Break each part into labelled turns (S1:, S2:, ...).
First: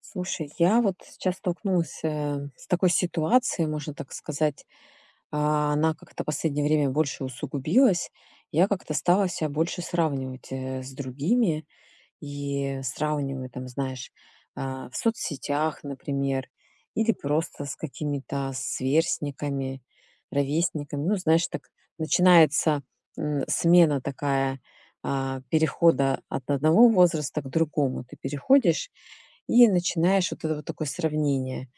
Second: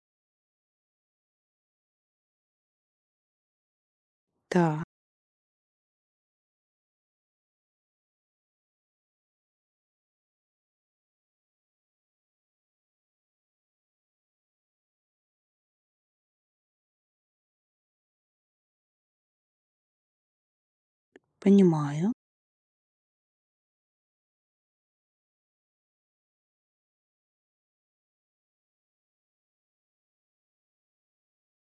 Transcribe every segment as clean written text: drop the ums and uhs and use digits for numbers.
S1: Слушай, я вот сейчас столкнулась с такой ситуацией, можно так сказать.
S2: Да,
S1: Она как-то в последнее время больше усугубилась. Я как-то стала себя больше сравнивать с другими и сравниваю там, знаешь, в соцсетях, например, или просто с какими-то сверстниками, ровесниками. Ну, знаешь, так
S2: понимаю.
S1: начинается смена такая перехода от одного возраста к другому. Ты переходишь и начинаешь вот это вот такое сравнение.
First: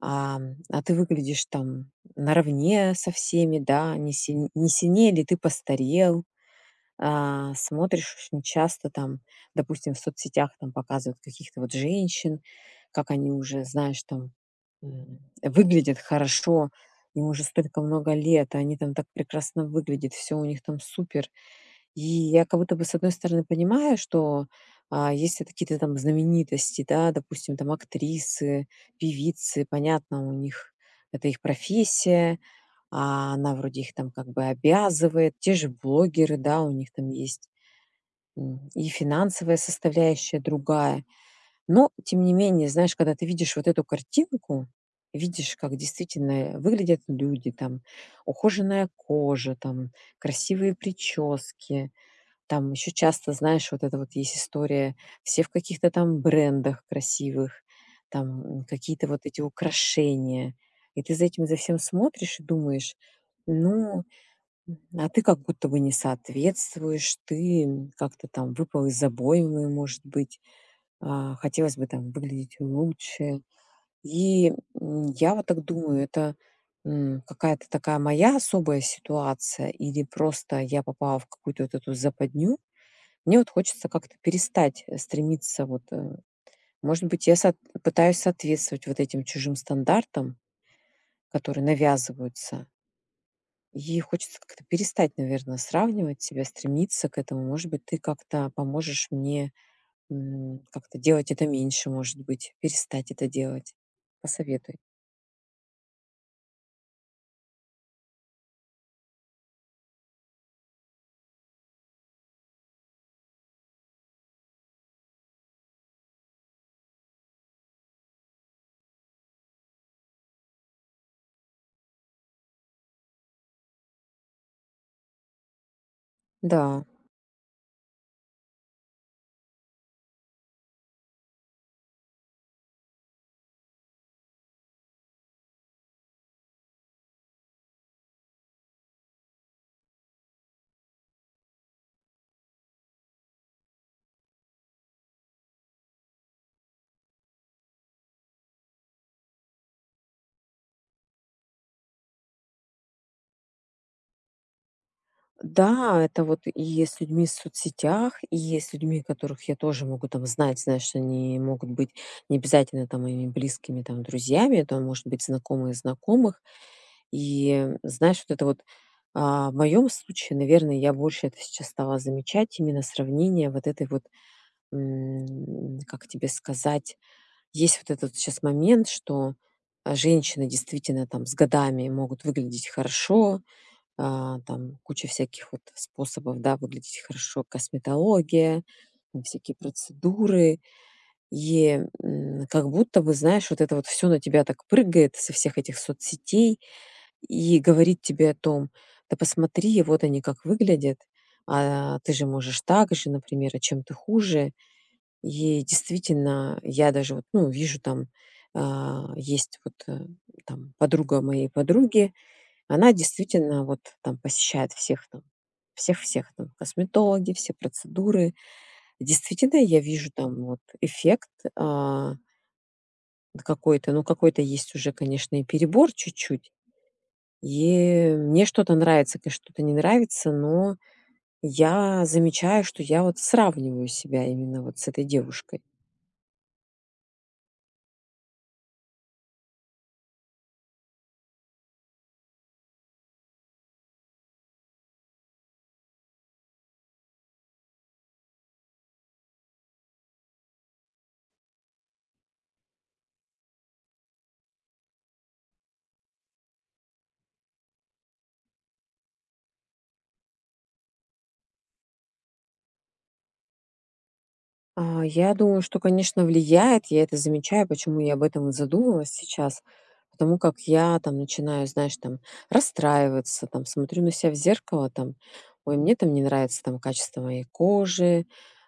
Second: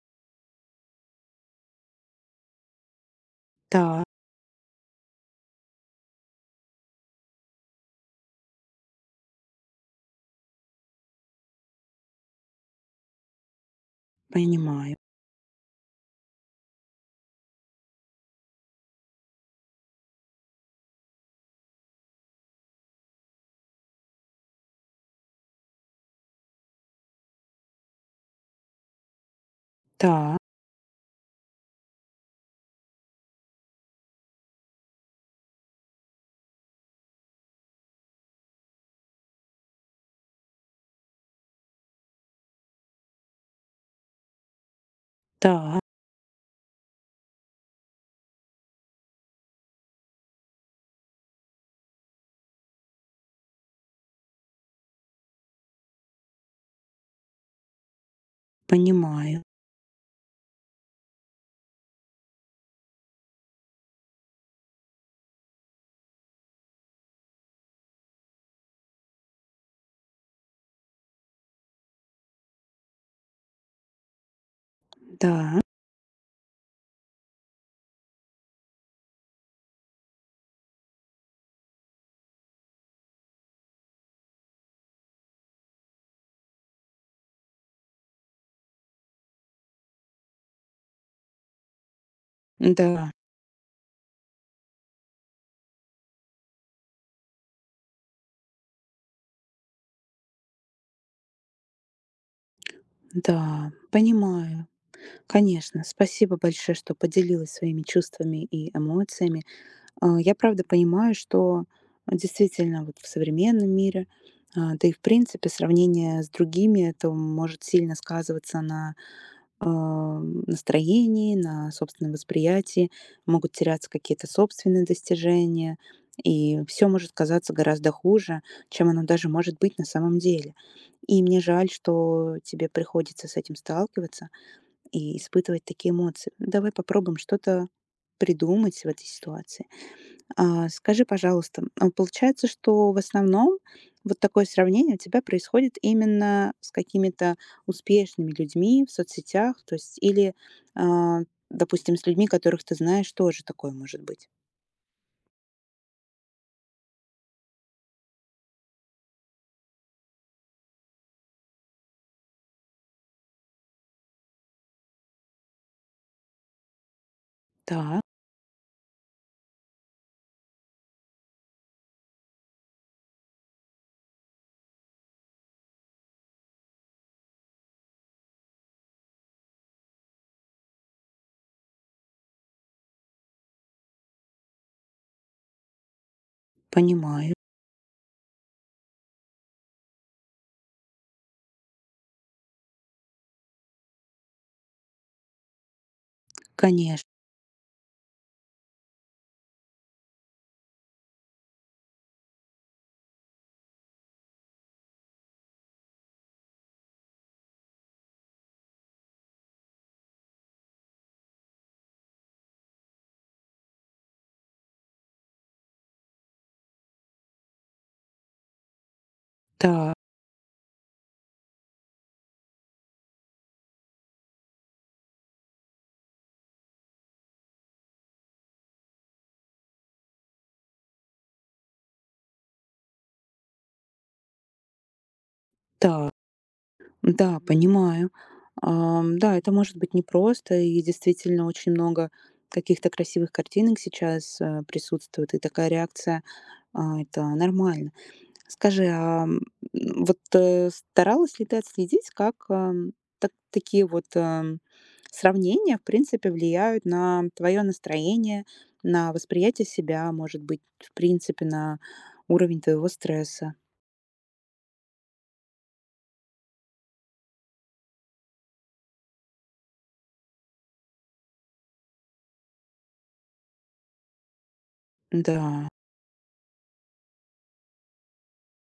S1: А, а ты выглядишь там наравне со всеми, да,
S2: Да,
S1: не, не сильнее ли ты постарел, смотришь очень часто там, допустим, в соцсетях там показывают каких-то вот женщин, как они уже, знаешь, там
S2: понимаю.
S1: выглядят хорошо, им уже столько много лет, а они там так прекрасно выглядят, все у них там супер, и я как будто бы, с одной стороны, понимаю, что, если это какие-то там знаменитости, да, допустим, там актрисы, певицы, понятно, у
S2: Да,
S1: них это их профессия, а она вроде их там как бы обязывает. Те же блогеры, да, у них там есть, и финансовая составляющая другая. Но, тем не менее, знаешь, когда ты видишь вот эту картинку, видишь, как
S2: да,
S1: действительно выглядят люди, там ухоженная кожа, там красивые прически, там еще часто, знаешь, вот это вот есть история, все в каких-то там брендах красивых, там какие-то вот эти
S2: понимаю.
S1: украшения. И ты за этим, за всем смотришь и думаешь, ну, а ты как будто бы не соответствуешь, ты как-то там выпал из обоймы, может быть, хотелось бы там выглядеть лучше. И я вот
S2: Да,
S1: так думаю, это какая-то такая моя особая ситуация, или просто я попала в какую-то вот эту западню, мне вот хочется как-то перестать, стремиться вот. Может быть, я сот пытаюсь соответствовать вот этим чужим стандартам, которые навязываются.
S2: да,
S1: И хочется как-то перестать, наверное, сравнивать себя, стремиться к этому. Может быть, ты как-то поможешь мне, как-то делать это меньше, может быть, перестать это
S2: да,
S1: делать.
S2: понимаю.
S1: Посоветуй.
S2: Конечно, спасибо большое, что поделилась своими чувствами и эмоциями. Я правда понимаю, что действительно вот в современном мире, да и в принципе сравнение с другими, это может сильно сказываться на настроении, на собственном восприятии, могут теряться какие-то собственные достижения, и
S1: Да.
S2: все может казаться гораздо хуже, чем оно даже может быть на самом деле. И мне жаль, что тебе приходится с этим сталкиваться и испытывать такие эмоции. Давай попробуем что-то придумать в этой ситуации. Скажи, пожалуйста, вот получается, что в основном вот такое сравнение у тебя происходит именно с какими-то успешными людьми в соцсетях, то есть или, а, допустим, с людьми, которых ты знаешь, тоже такое может быть?
S1: Да, это вот и с людьми в соцсетях, и с людьми, которых я тоже могу там знать, знаешь, они могут быть не обязательно там моими близкими там друзьями, это может быть знакомые знакомых. И
S2: Да,
S1: знаешь, вот это вот в моем случае, наверное, я больше это сейчас стала замечать, именно сравнение вот этой вот, как тебе сказать, есть вот этот сейчас момент, что женщины действительно там с годами могут выглядеть хорошо, там куча всяких вот способов, да, выглядеть
S2: понимаю,
S1: хорошо, косметология, всякие процедуры. И как будто бы, знаешь, вот это вот все на тебя так прыгает со всех этих соцсетей
S2: конечно.
S1: и говорит тебе о том, да посмотри, вот они как выглядят, а ты же можешь так же, например, а чем ты хуже. И действительно, я даже вот, ну, вижу там, есть вот там подруга моей подруги, она действительно вот там посещает всех там, всех-всех там, косметологи, все процедуры. Действительно, я
S2: Да,
S1: вижу там вот эффект, а, какой-то, ну, какой-то есть уже, конечно, и перебор чуть-чуть. И мне что-то нравится, конечно, что-то не нравится, но я замечаю, что я вот сравниваю себя именно вот с этой девушкой.
S2: да, да, понимаю. Да, это может быть непросто, и действительно очень много каких-то красивых картинок сейчас, присутствует, и такая реакция, это нормально. Скажи, вот, старалась ли ты отследить, как, так такие вот, сравнения, в принципе, влияют на твое настроение, на восприятие себя, может быть, в принципе, на уровень твоего стресса?
S1: Я думаю, что, конечно, влияет. Я это замечаю, почему я об этом и задумалась сейчас. Потому как я там начинаю, знаешь, там расстраиваться, там смотрю на себя в зеркало, там,
S2: Да,
S1: ой, мне там не нравится там качество моей кожи,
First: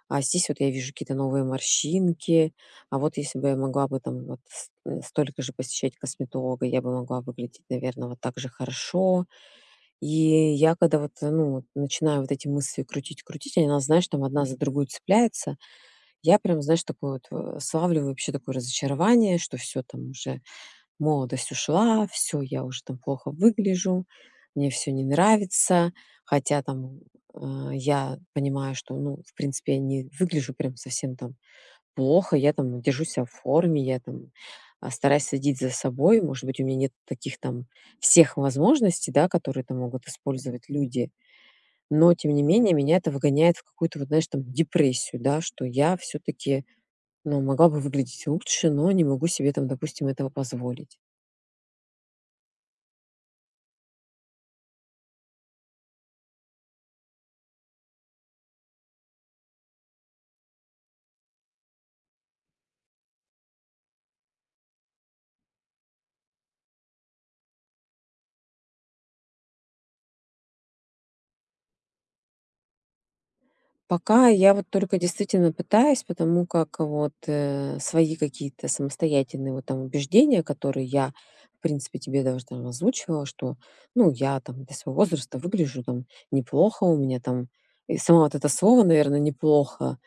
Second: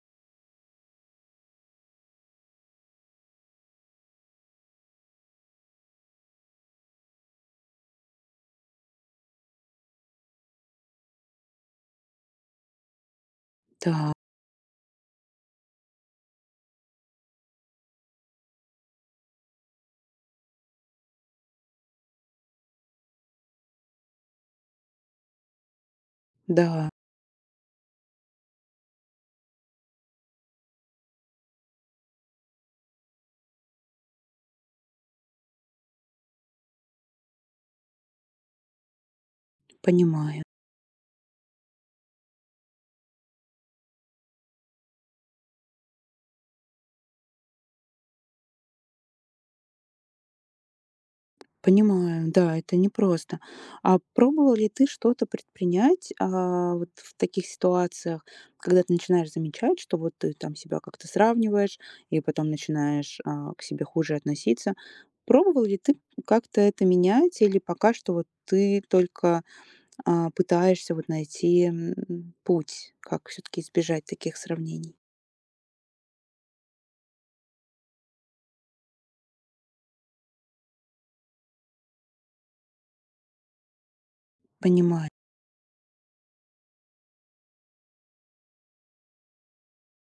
S1: а здесь вот я вижу какие-то новые морщинки, а вот если бы я могла бы там столько же посещать косметолога, я бы могла выглядеть, наверное, вот так же хорошо. И я когда ну, вот начинаю вот эти мысли крутить-крутить, они у нас, знаешь,
S2: да,
S1: там одна за другую цепляется, я прям, знаешь, славлю вообще такое разочарование, что все там уже, молодость ушла, все, я уже там плохо выгляжу, мне все не нравится. Хотя
S2: да,
S1: там, я понимаю, что, ну, в принципе, я не выгляжу прям совсем там плохо, я там держу себя в форме, я там, стараюсь следить за собой. Может быть, у меня нет таких там всех возможностей, да, которые там могут
S2: понимаю.
S1: использовать люди. Но тем не менее меня это выгоняет в какую-то вот, знаешь, там депрессию, да, что я все таки ну, могла бы выглядеть лучше, но не могу себе там, допустим, этого позволить.
S2: Понимаю, да, это непросто. А пробовал ли ты что-то предпринять, вот в таких ситуациях, когда ты начинаешь замечать, что вот ты там себя как-то сравниваешь и потом начинаешь, к себе хуже относиться? Пробовал ли ты как-то это менять или пока что вот ты только, пытаешься вот найти путь, как все-таки избежать
S1: Пока
S2: таких
S1: я вот
S2: сравнений?
S1: только действительно пытаюсь, потому как свои какие-то самостоятельные вот там убеждения, которые я, в принципе, тебе даже там озвучивала, что, ну, я там для своего
S2: Понимаю,
S1: возраста выгляжу там неплохо, у меня там, и само вот это слово, наверное, неплохо,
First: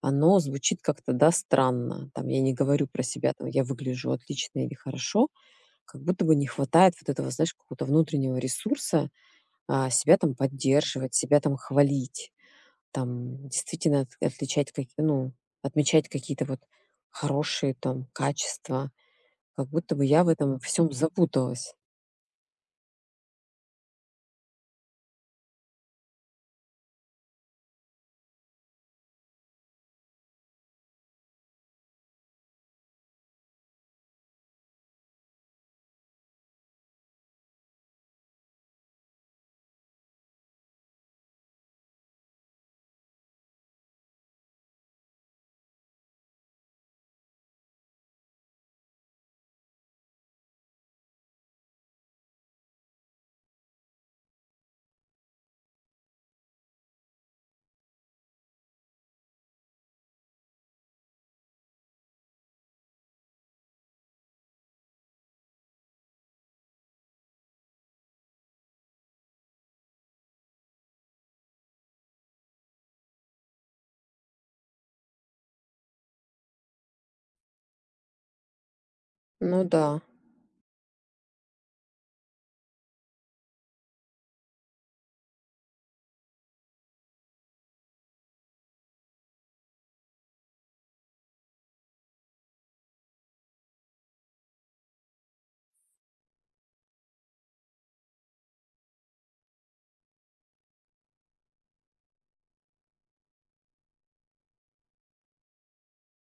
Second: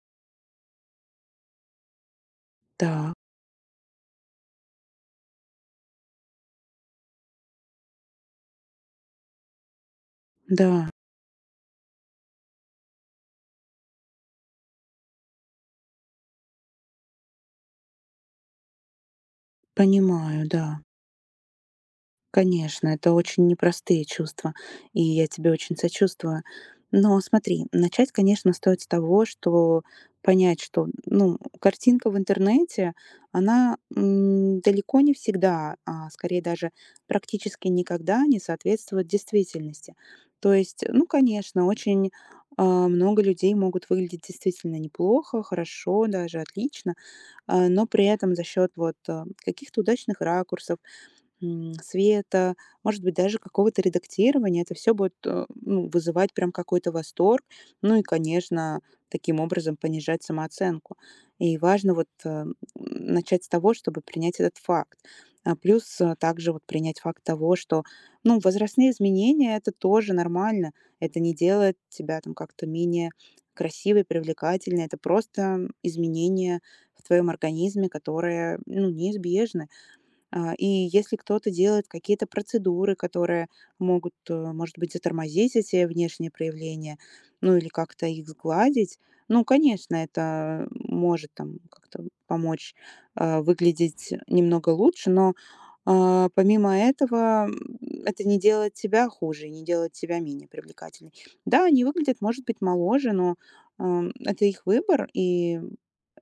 S1: оно звучит как-то, да, странно. Там я не говорю про
S2: да,
S1: себя, там, я выгляжу отлично или хорошо, как будто бы не хватает вот этого, знаешь, какого-то внутреннего ресурса, себя там
S2: да,
S1: поддерживать, себя там хвалить, там действительно отличать ну, отмечать какие-то вот хорошие там качества, как будто бы я в
S2: понимаю,
S1: этом
S2: да.
S1: всем запуталась.
S2: Конечно, это очень непростые чувства, и я тебе очень сочувствую. Но смотри, начать, конечно, стоит с того, что понять, что, ну, картинка в интернете, она далеко не всегда, а скорее даже практически никогда не соответствует действительности. То есть, ну, конечно, очень, много людей могут выглядеть действительно неплохо, хорошо, даже отлично, но при этом за счет вот, каких-то удачных ракурсов, света, может быть, даже какого-то редактирования. Это все будет, ну, вызывать прям какой-то восторг. Ну и, конечно, таким образом понижать самооценку. И важно вот, начать с того, чтобы принять этот факт. А плюс, также вот принять факт того, что, ну, возрастные изменения — это тоже нормально. Это не делает тебя там как-то менее красивой, привлекательной. Это просто изменения в твоем организме, которые, ну,
S1: Ну
S2: неизбежны.
S1: да,
S2: И если кто-то делает какие-то процедуры, которые могут, может быть, затормозить эти внешние проявления, ну или как-то их сгладить, ну, конечно, это может там как-то помочь выглядеть немного лучше, но, помимо этого, это не делает тебя хуже, и не делает тебя менее привлекательной. Да, они выглядят, может быть, моложе, но это их выбор, и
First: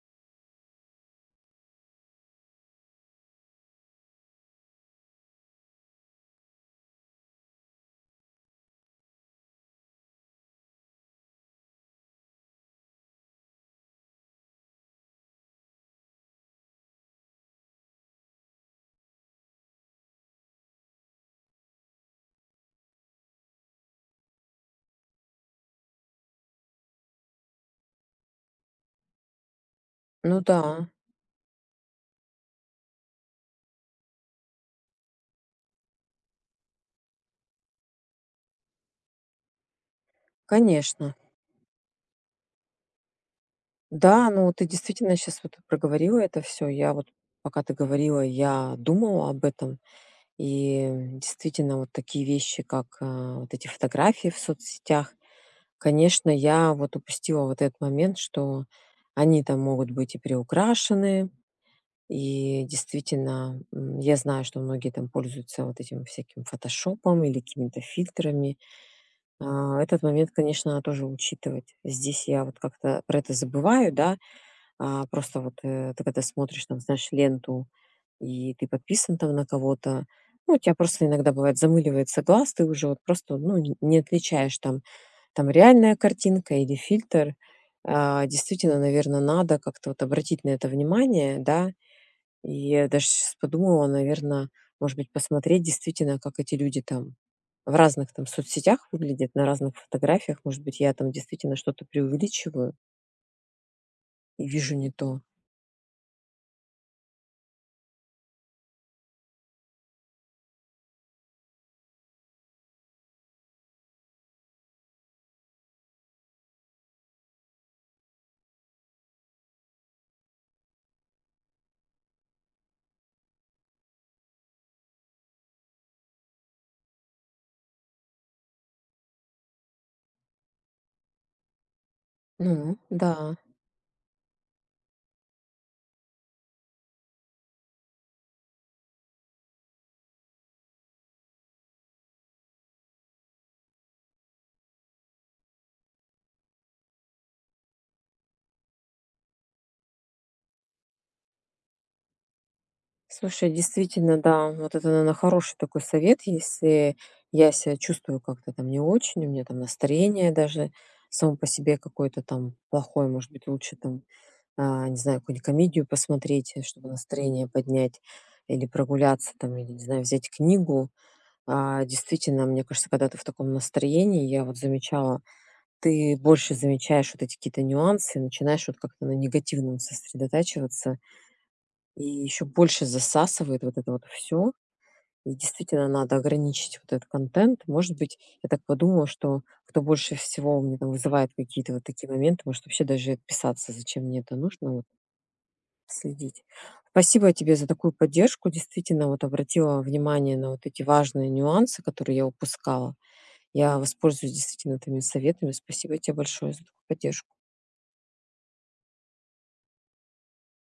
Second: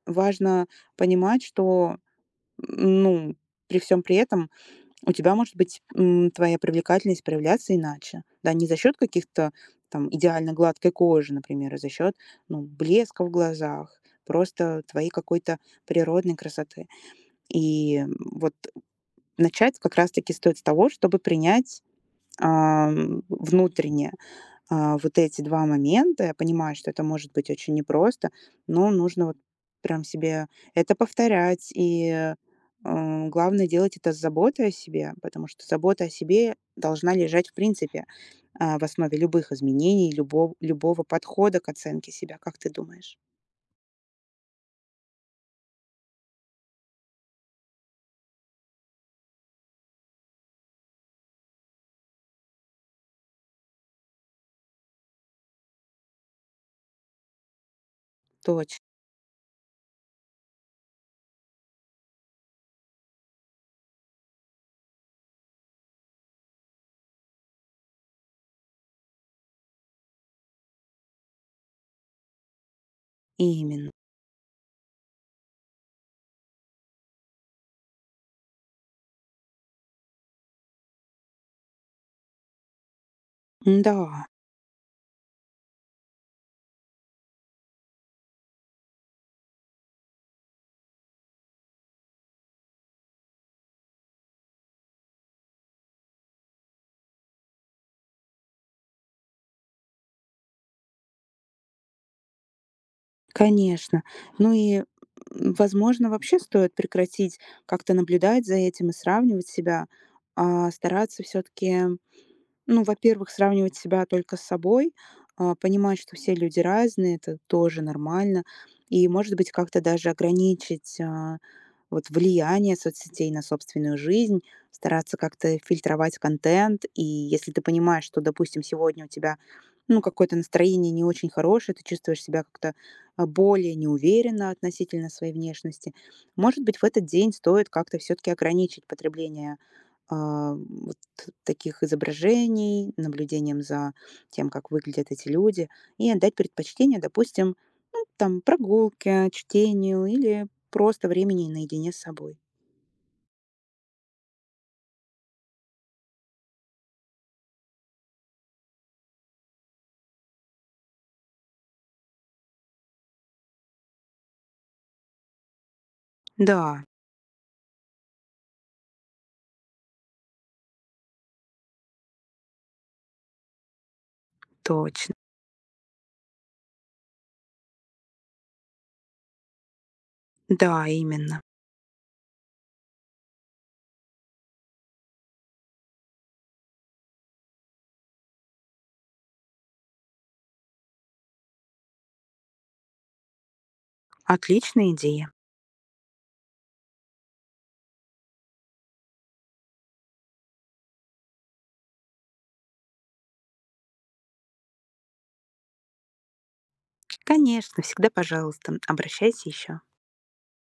S2: важно понимать, что, ну, при всем при этом у тебя может быть, твоя привлекательность проявляться иначе. Да, не за счет каких-то там идеально гладкой кожи, например, а за счет, ну, блеска в глазах, просто твоей какой-то природной красоты. И вот начать как раз-таки стоит с того, чтобы принять, внутренне, вот эти 2 момента, я понимаю, что это может быть очень непросто, но нужно вот прям
S1: ну
S2: себе
S1: да,
S2: это повторять. И, главное делать это с заботой о себе, потому что забота о себе должна лежать в принципе, в основе любых изменений, любого
S1: конечно.
S2: подхода к оценке себя. Как ты думаешь?
S1: Да, ну ты действительно сейчас вот проговорила это все. Я вот пока ты говорила, я думала об этом. И действительно вот такие вещи, как вот эти фотографии в соцсетях, конечно, я вот упустила вот этот момент, что
S2: Точно.
S1: они там могут быть и приукрашены, и действительно, я знаю, что многие там пользуются вот этим всяким фотошопом или какими-то фильтрами. Этот момент, конечно, надо тоже учитывать. Здесь я вот как-то про это
S2: Именно.
S1: забываю, да, просто вот, ты когда смотришь там, знаешь, ленту, и ты подписан там на кого-то, ну, у тебя просто иногда бывает замыливается глаз, ты уже вот просто, ну, н
S2: Да,
S1: не отличаешь там реальная картинка или фильтр. Действительно, наверное, надо как-то вот обратить на это внимание, да. И я даже щас подумала, наверное, может быть, посмотреть действительно, как эти люди там в разных там соцсетях выглядят, на разных фотографиях. Может быть, я там действительно что-то преувеличиваю
S2: конечно.
S1: и
S2: Ну
S1: вижу
S2: и,
S1: не то.
S2: возможно, вообще стоит прекратить как-то наблюдать за этим и сравнивать себя, а стараться все таки. Ну, во-первых, сравнивать себя только с собой, понимать, что все люди разные, это тоже нормально. И, может быть, как-то даже ограничить, вот влияние соцсетей на собственную жизнь, стараться как-то фильтровать контент. И если ты понимаешь, что, допустим, сегодня у тебя ну, какое-то настроение не очень хорошее, ты чувствуешь себя как-то,
S1: Ну да.
S2: более неуверенно относительно своей внешности, может быть, в этот день стоит как-то все-таки ограничить потребление, вот таких изображений, наблюдением за тем, как выглядят эти люди, и отдать предпочтение, допустим, ну, там, прогулке, чтению или просто времени наедине с собой.
S1: Слушай, действительно, да, вот это, наверное, хороший такой совет, если я себя чувствую как-то там не очень, у меня там настроение даже само по себе какое-то там плохое, может быть, лучше там, не знаю, какую-нибудь комедию посмотреть,
S2: Да,
S1: чтобы настроение поднять, или прогуляться там, или, не знаю, взять книгу. Действительно, мне кажется, когда ты в таком настроении, я вот
S2: точно.
S1: замечала, ты больше замечаешь вот эти какие-то нюансы, начинаешь вот как-то на негативном
S2: Да,
S1: сосредотачиваться,
S2: именно.
S1: и еще больше засасывает вот это вот все. И действительно надо ограничить вот этот контент. Может быть, я так подумала, что кто больше всего у меня там вызывает какие-то вот такие моменты, может, вообще даже и отписаться, зачем мне это нужно, вот
S2: Отличная идея.
S1: следить. Спасибо тебе за такую поддержку. Действительно, вот обратила внимание на вот эти важные нюансы, которые я упускала. Я воспользуюсь действительно твоими советами. Спасибо тебе большое за такую поддержку.
S2: Конечно, всегда пожалуйста. Обращайся еще.